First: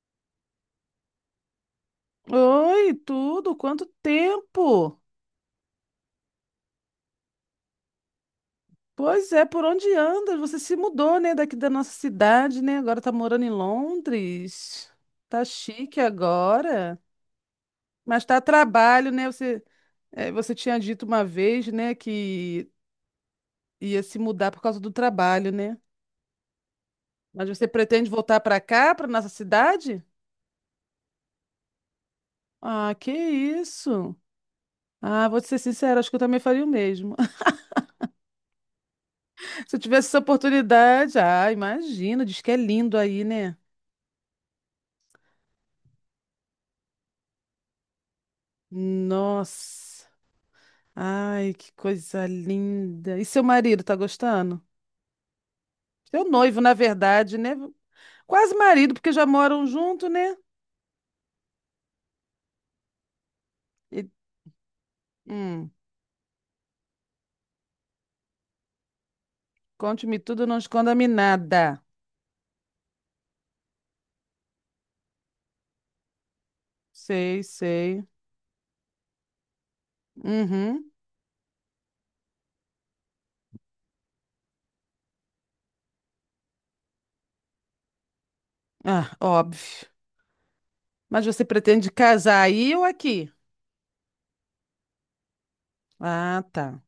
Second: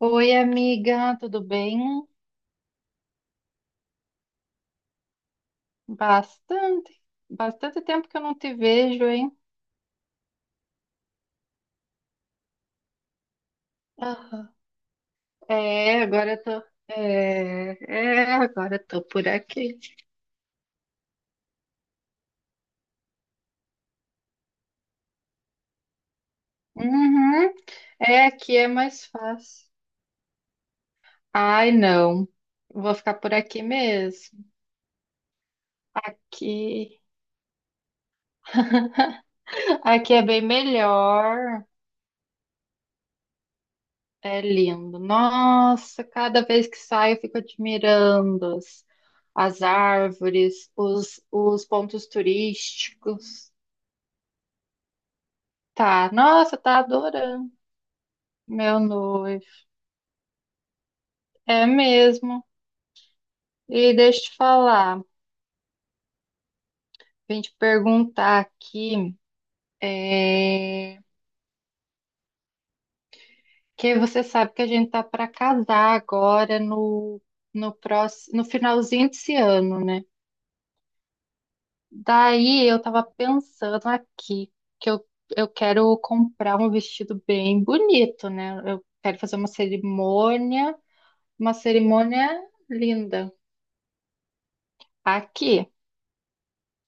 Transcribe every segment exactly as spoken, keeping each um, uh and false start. Oi, amiga, tudo bem? Oi, tudo? Quanto tempo? Bastante, bastante tempo que eu não te vejo, hein? Pois é, por onde anda? Você se mudou, né, daqui da nossa cidade, né? Agora tá morando em Aham. Londres. Tá chique É, agora eu tô, agora. é, Mas é, tá a agora eu tô trabalho, né? por Você, aqui. é, você tinha dito uma vez, né, que ia se mudar por causa do trabalho, né? Mas Uhum. você pretende É, voltar aqui pra é cá, mais pra nossa fácil. cidade? Ai, não, Ah, vou que ficar por aqui isso? mesmo. Ah, vou te ser sincera, acho que eu também faria o Aqui, mesmo. Se eu tivesse aqui essa é bem oportunidade, ah, melhor. imagina, diz que é lindo aí, né? É lindo. Nossa, cada vez que saio eu fico admirando as Nossa, árvores, os, ai, os que pontos coisa linda. E seu turísticos. marido tá gostando? Tá, Seu nossa, noivo, na tá verdade, adorando, né? Quase meu marido, porque já noivo. moram junto, né? É mesmo. E E- deixa eu te falar, hum, vim te perguntar aqui, Conte-me tudo, não é, esconda-me nada. que você sabe que a gente tá para casar agora no, Sei, no sei. próximo, no finalzinho desse ano, né? Uhum. Daí eu tava pensando aqui que eu, eu quero comprar um vestido bem bonito, né? Eu Ah, quero fazer uma óbvio. cerimônia. Mas você Uma pretende casar cerimônia aí ou aqui? linda. Aqui. Ah, tá.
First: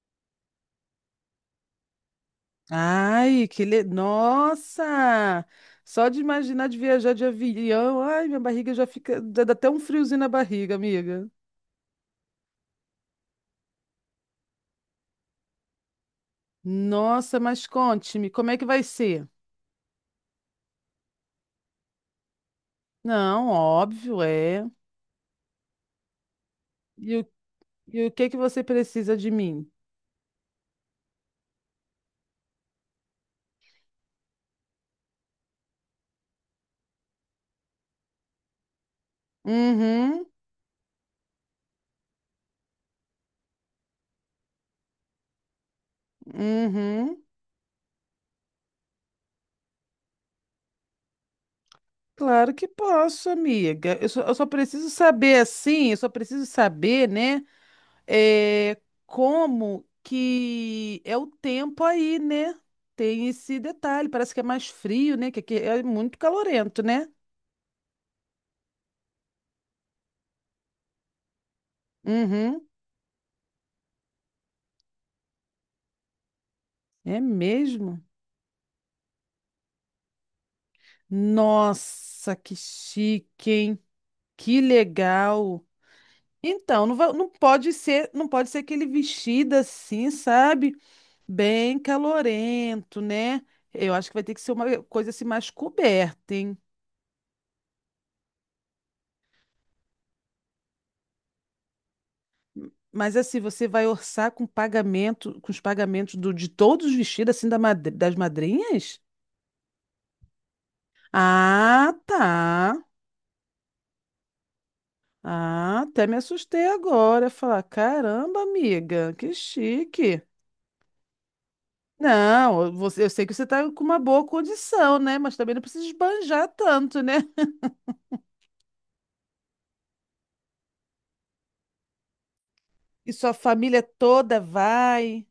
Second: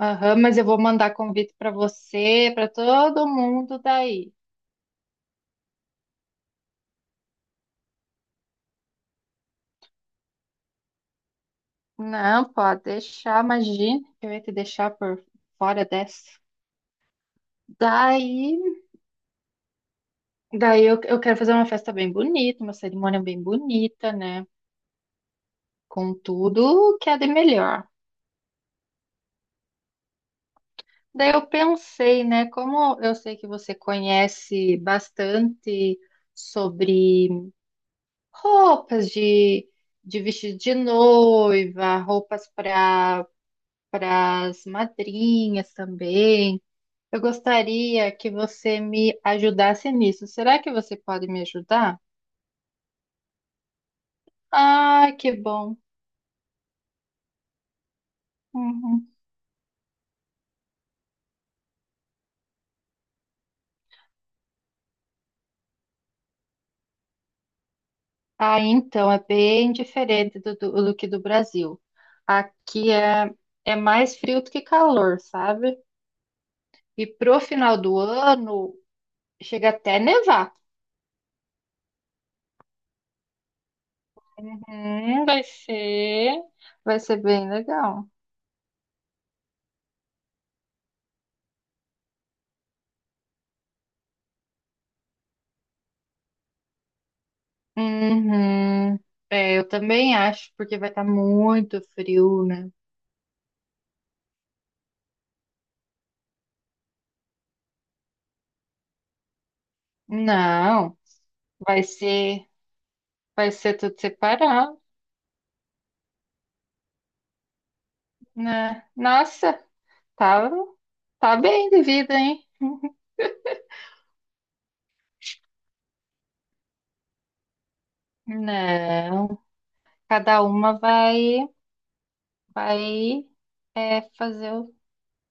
Aham, mas eu vou mandar convite para você, para todo Ai, que mundo le... daí. Nossa! Só de imaginar de viajar de avião, ai, minha barriga já fica, dá dá até um friozinho na barriga, amiga. Não, pode deixar, imagina que eu ia te deixar por fora dessa. Nossa, mas conte-me, como é Daí, que vai ser? daí eu, eu quero fazer uma festa bem bonita, uma cerimônia bem Não, bonita, óbvio, né? é. Com tudo que E é o, de melhor. e o que que você precisa de mim? Daí eu pensei, né? Como eu sei que você conhece bastante sobre roupas de, de Uhum, vestido de noiva, roupas para para as madrinhas também. Eu uhum. gostaria que você me ajudasse nisso. Será que você pode me ajudar? Claro que posso, amiga. Eu só, eu só preciso Ah, que saber bom. assim, eu só preciso saber, né? É, Uhum. como que é o tempo aí, né? Tem esse detalhe, parece que é mais frio, né? Que aqui é muito calorento, né? Ah, então é bem diferente do, do, do que do Brasil. Uhum, Aqui é, é mais frio do que calor, sabe? E é pro final do mesmo? ano chega até a nevar. Nossa, que chique, hein? Que Uhum, vai legal. ser, Então, não, vai va- ser não bem pode legal. ser, não pode ser aquele vestido assim, sabe? Bem calorento, né? Eu acho que vai ter que ser uma coisa assim mais coberta, hein? Uhum. É, eu também acho, porque vai estar muito frio, né? Mas assim, você vai orçar com pagamento, com os pagamentos do, de todos os vestidos assim da madri- das madrinhas? Não, vai Ah, ser, tá. vai ser tudo separado, Ah, até me assustei agora. Falar, caramba, né? amiga, que Nossa, chique. tá, tá bem de vida, hein? Não, você, eu sei que você está com uma boa condição, né? Mas também não precisa esbanjar tanto, né? Não, cada uma vai, E vai sua família é, toda fazer o. vai.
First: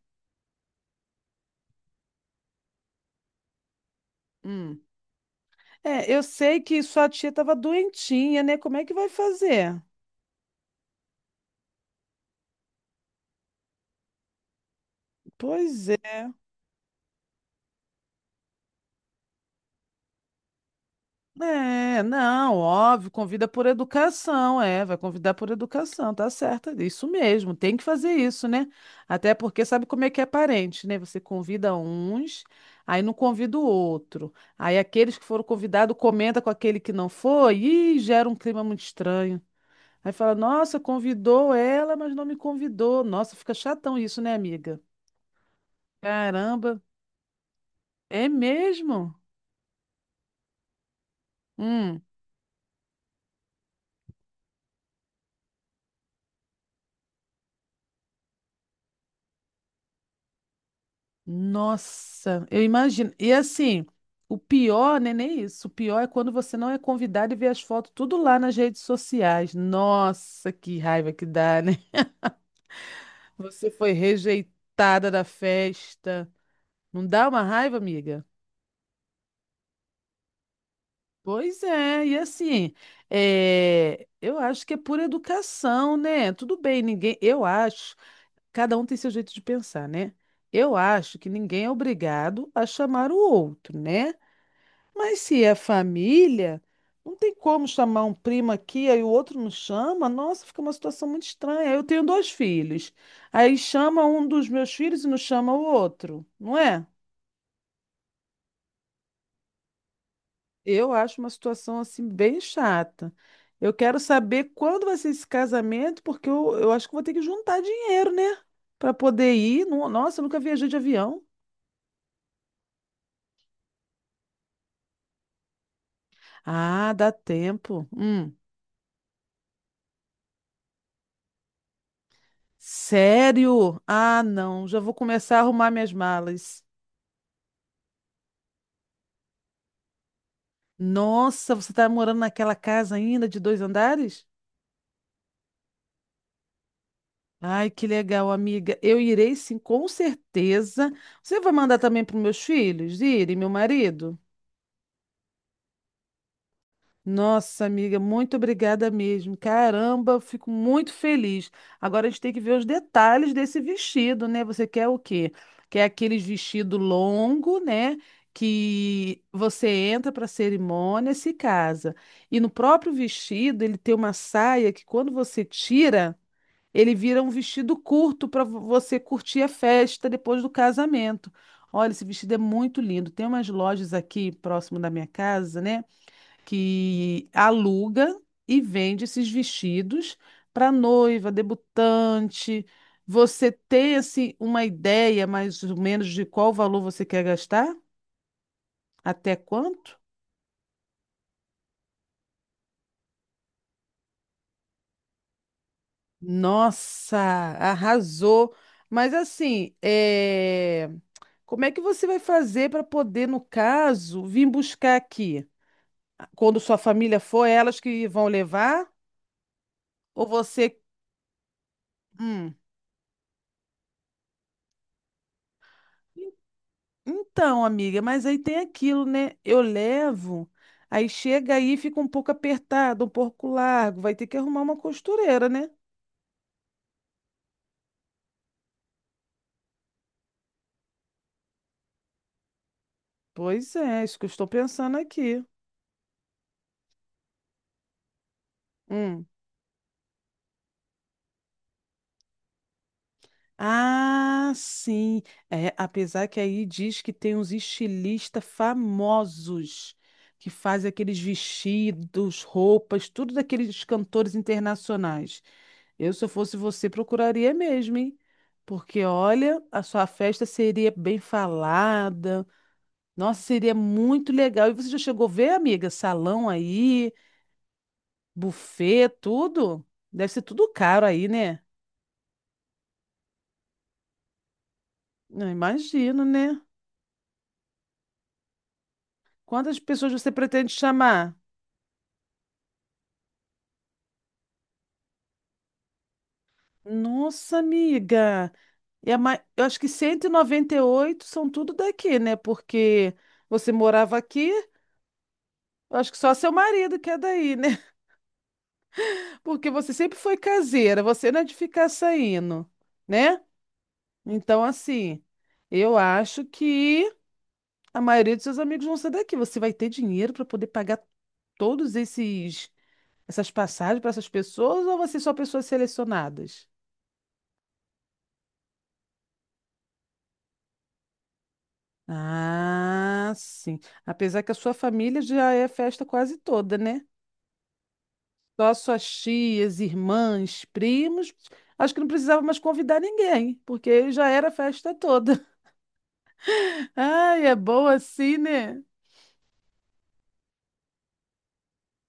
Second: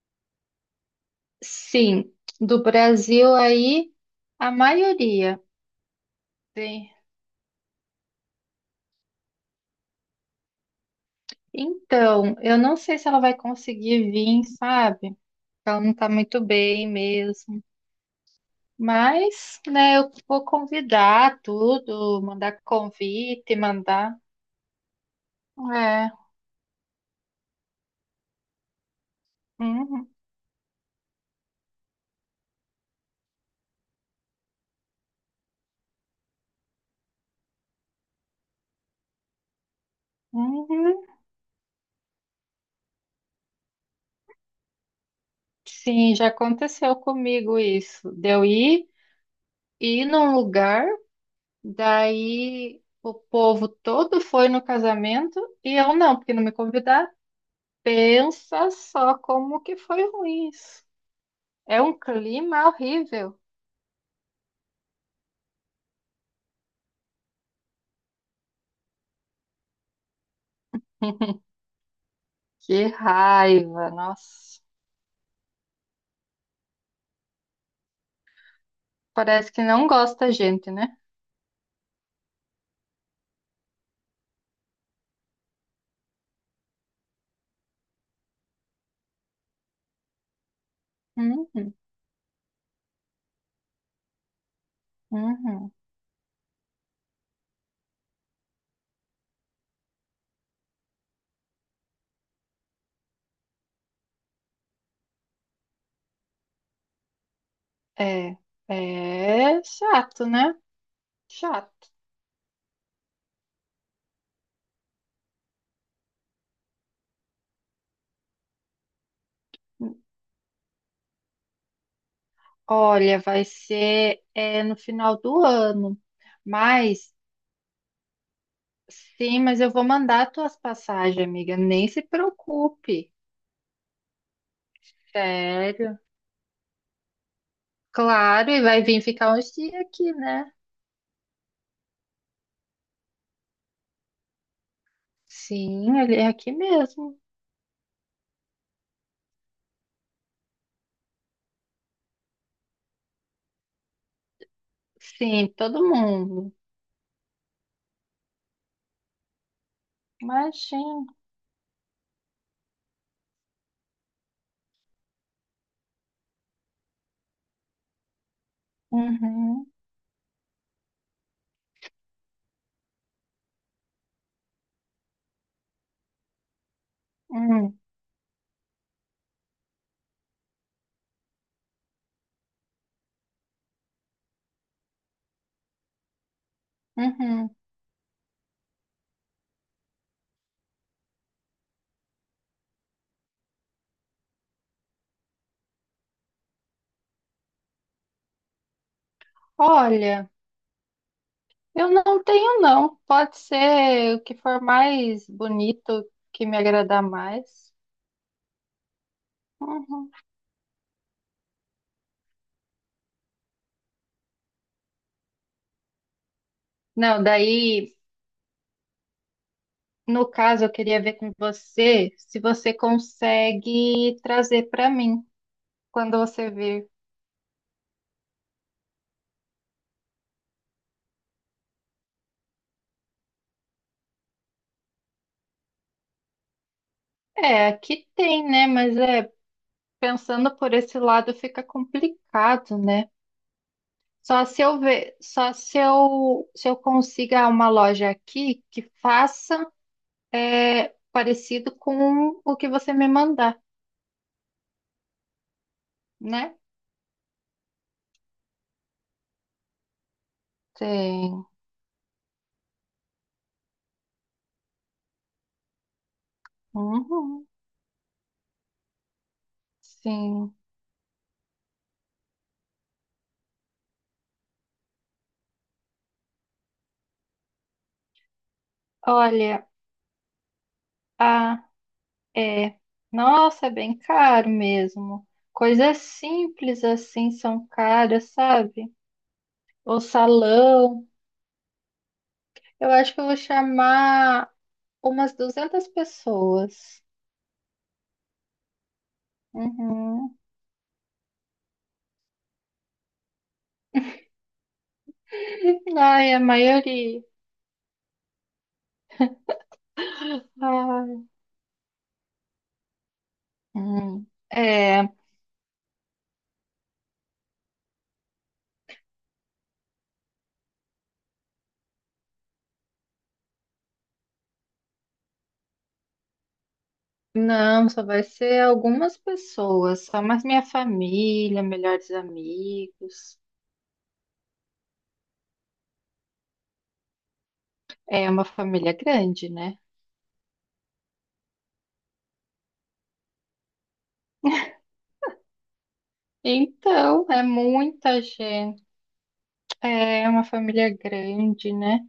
Sim, do Brasil aí, a Hum. maioria. É, eu sei que Tem sua tia estava doentinha, né? Como é que vai fazer? Então, eu não sei se ela vai conseguir vir, sabe? Ela Pois não tá é. muito bem mesmo. Mas, né, eu vou convidar É, tudo, não, mandar óbvio, convida convite, por mandar. educação, é, vai convidar por educação, É. tá certo, é isso mesmo, tem que fazer isso, né? Até porque sabe como Uhum, é que é parente, né? Você convida uns, aí não convida o outro. Aí aqueles que foram convidados comenta com aquele que não foi e gera um clima muito estranho. Aí fala, nossa, uhum. convidou ela, mas não me convidou. Nossa, fica chatão isso, né, amiga? Sim, já Caramba, aconteceu comigo isso. é De eu ir, mesmo? ir num lugar, Hum. daí o povo todo foi no casamento e eu não, porque não me convidaram. Pensa só como que foi ruim isso. É um Nossa, eu clima imagino. E horrível. assim, o pior, né, nem isso. O pior é quando você não é convidado e vê as fotos tudo lá nas redes sociais. Nossa, que raiva que dá, né? Que Você raiva, foi nossa. rejeitada da festa. Não dá uma raiva, amiga? Parece que não gosta da gente, né? Pois é, e assim, é, eu acho que é por educação, né? Tudo bem, ninguém. Eu acho, cada um tem seu jeito de pensar, né? Eu acho que ninguém é Uhum, obrigado a chamar o outro, né? Mas se é uhum. família, não tem como chamar um primo aqui, aí o outro não chama. Nossa, fica uma situação muito estranha. Eu tenho dois filhos. Aí chama um dos meus filhos e não chama o outro, não é? É, é chato, né? Eu acho uma situação Chato. assim bem chata. Eu quero saber quando vai ser esse casamento, porque eu, eu acho que vou ter que juntar dinheiro, né? Para poder ir. No- Nossa, eu nunca viajei de avião. Olha, vai ser é, no final do ano. Ah, dá Mas, tempo. Hum. sim, mas eu vou mandar tuas passagens, amiga. Nem se preocupe. Sério? Ah, não. Já vou começar a arrumar minhas Sério. malas. Claro, e vai vir ficar uns dias aqui, né? Nossa, você tá morando naquela casa ainda de dois andares? Sim, ele é aqui mesmo. Ai, que legal, amiga. Eu irei sim, com certeza. Você vai mandar também para meus filhos irem, meu marido? Sim, todo mundo. Nossa, amiga, muito obrigada mesmo. Caramba, eu fico muito Imagina. feliz. Agora a gente tem que ver os detalhes desse vestido, né? Você quer o quê? Quer aqueles vestido longo, né? Que Uhum, você entra para a cerimônia, se casa. E no próprio vestido, ele tem uma saia que quando você tira. Ele vira um vestido uhum. curto para você curtir a festa depois do casamento. Olha, esse vestido é muito lindo. Tem umas lojas aqui próximo da minha casa, né, que Uhum. aluga e vende esses vestidos para noiva, debutante. Você tem assim uma ideia mais ou menos de qual valor você quer gastar? Até quanto? Olha, eu não tenho não. Pode ser o que for mais bonito que me agradar Nossa, mais. arrasou. Mas assim, Uhum. é... Como é que você vai fazer para poder, no caso, vir buscar aqui? Quando sua família Não, for, é elas daí, que vão levar? Ou no caso, eu você. queria ver com você se Hum. você consegue trazer para mim quando você vir. Então, amiga, mas aí tem aquilo, né? Eu levo, aí chega aí, e fica um pouco apertado, um pouco largo, vai ter que arrumar uma costureira, né? É, aqui tem, né? Mas é pensando por esse lado fica complicado, né? Pois é, isso que eu Só estou se eu pensando ver, aqui. só se eu, se eu consiga uma loja aqui que Hum. faça é parecido com o que você me mandar, Ah, sim. É, apesar que né? aí diz que tem uns estilistas famosos que fazem aqueles Tem. vestidos, roupas, tudo daqueles cantores internacionais. Eu, se eu fosse você, Uhum, procuraria mesmo, hein? Porque, olha, a sua festa sim. seria bem falada. Nossa, seria muito legal. E você já chegou a ver, amiga? Salão aí, buffet, Olha, tudo? Deve ser tudo caro aí, né? ah, é. Nossa, é bem caro mesmo. Não Coisas imagino, né? simples assim são caras, sabe? Quantas O pessoas você pretende salão. chamar? Eu acho que eu vou chamar umas duzentas pessoas. Nossa, amiga. É ma- Eu acho que cento e e Uhum. noventa e oito são tudo daqui, né? Porque você morava aqui, eu acho que Ai, só a seu marido que é maioria. daí, né? Porque você sempre foi caseira, Ai. você não é de ficar saindo, né? Hum. Então, É. assim, eu acho que a maioria dos seus amigos vão ser daqui. Você vai ter dinheiro para poder pagar todos esses essas passagens para essas pessoas ou você só pessoas selecionadas? Não, só vai ser algumas pessoas, só mais minha família, melhores Ah, amigos. sim. Apesar que a sua família já é festa quase toda, né? É uma Só as família suas grande, né? tias, irmãs, primos. Acho que não precisava mais convidar ninguém, porque já era a festa toda. Então, é Ai, é bom muita assim, né? gente. É uma família grande, né?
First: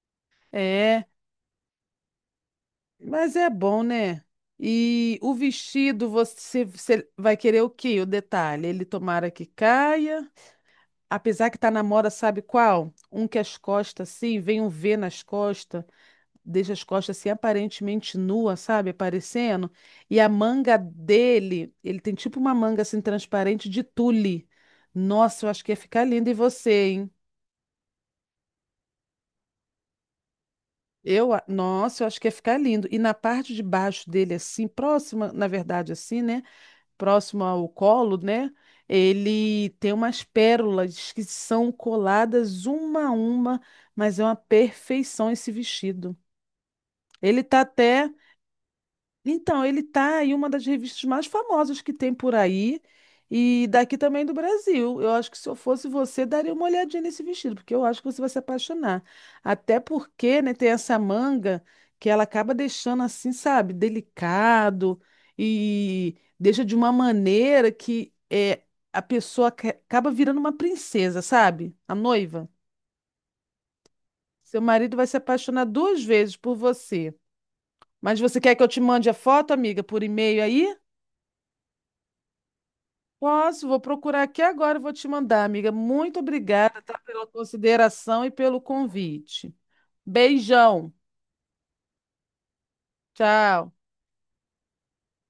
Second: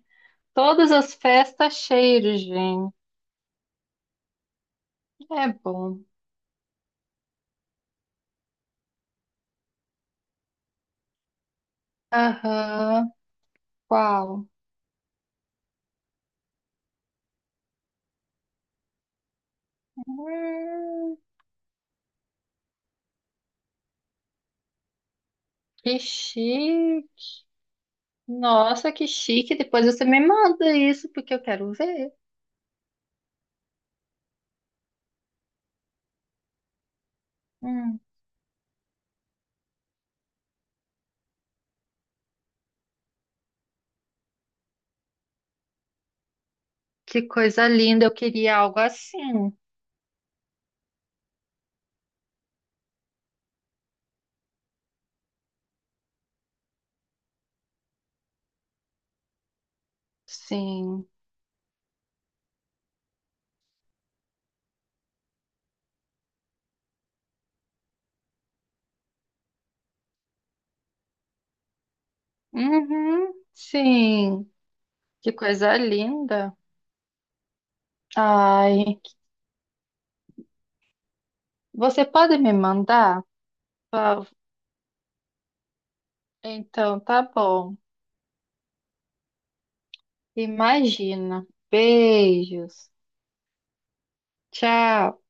Todas É, as festas cheias de gente. mas é bom, né? E o É bom. vestido, você, você vai querer o quê? O detalhe, ele tomara que caia. Apesar que tá na moda, sabe qual? Aham. Um que as costas, assim, Qual? vem um vê nas costas. Deixa as costas assim aparentemente nua, sabe? Aparecendo. E a manga Hum, dele, ele tem tipo uma manga assim transparente de tule. Nossa, eu acho que ia que ficar lindo. E você, hein? chique. Nossa, que chique. Depois você me manda isso, Eu, porque a- eu quero nossa, eu ver. acho que ia ficar lindo. E na parte de baixo dele, assim, próxima, na verdade, assim, né? Próximo ao Hum, colo, né? Ele tem umas pérolas que são coladas uma a uma, mas é uma perfeição esse vestido. que Ele tá coisa linda. até Eu queria algo assim. Então, ele tá em uma das revistas mais famosas que tem por aí e daqui também do Brasil. Eu acho que se eu fosse você, daria uma olhadinha nesse vestido, porque eu acho que você vai se apaixonar. Até porque, né, tem essa Sim. manga que ela acaba deixando assim, sabe, delicado e deixa de uma maneira que é, a pessoa ca- acaba virando uma princesa, sabe? A noiva. Uhum, sim, Seu marido vai se que apaixonar coisa duas vezes por linda. você. Mas você quer que eu te Ai, mande a foto, amiga, por e-mail aí? você pode me mandar? Posso, vou procurar Pau? aqui agora e vou te mandar, amiga. Muito obrigada, tá, Então, tá pela bom. consideração e pelo convite. Beijão. Imagina. Beijos. Tchau. Tchau.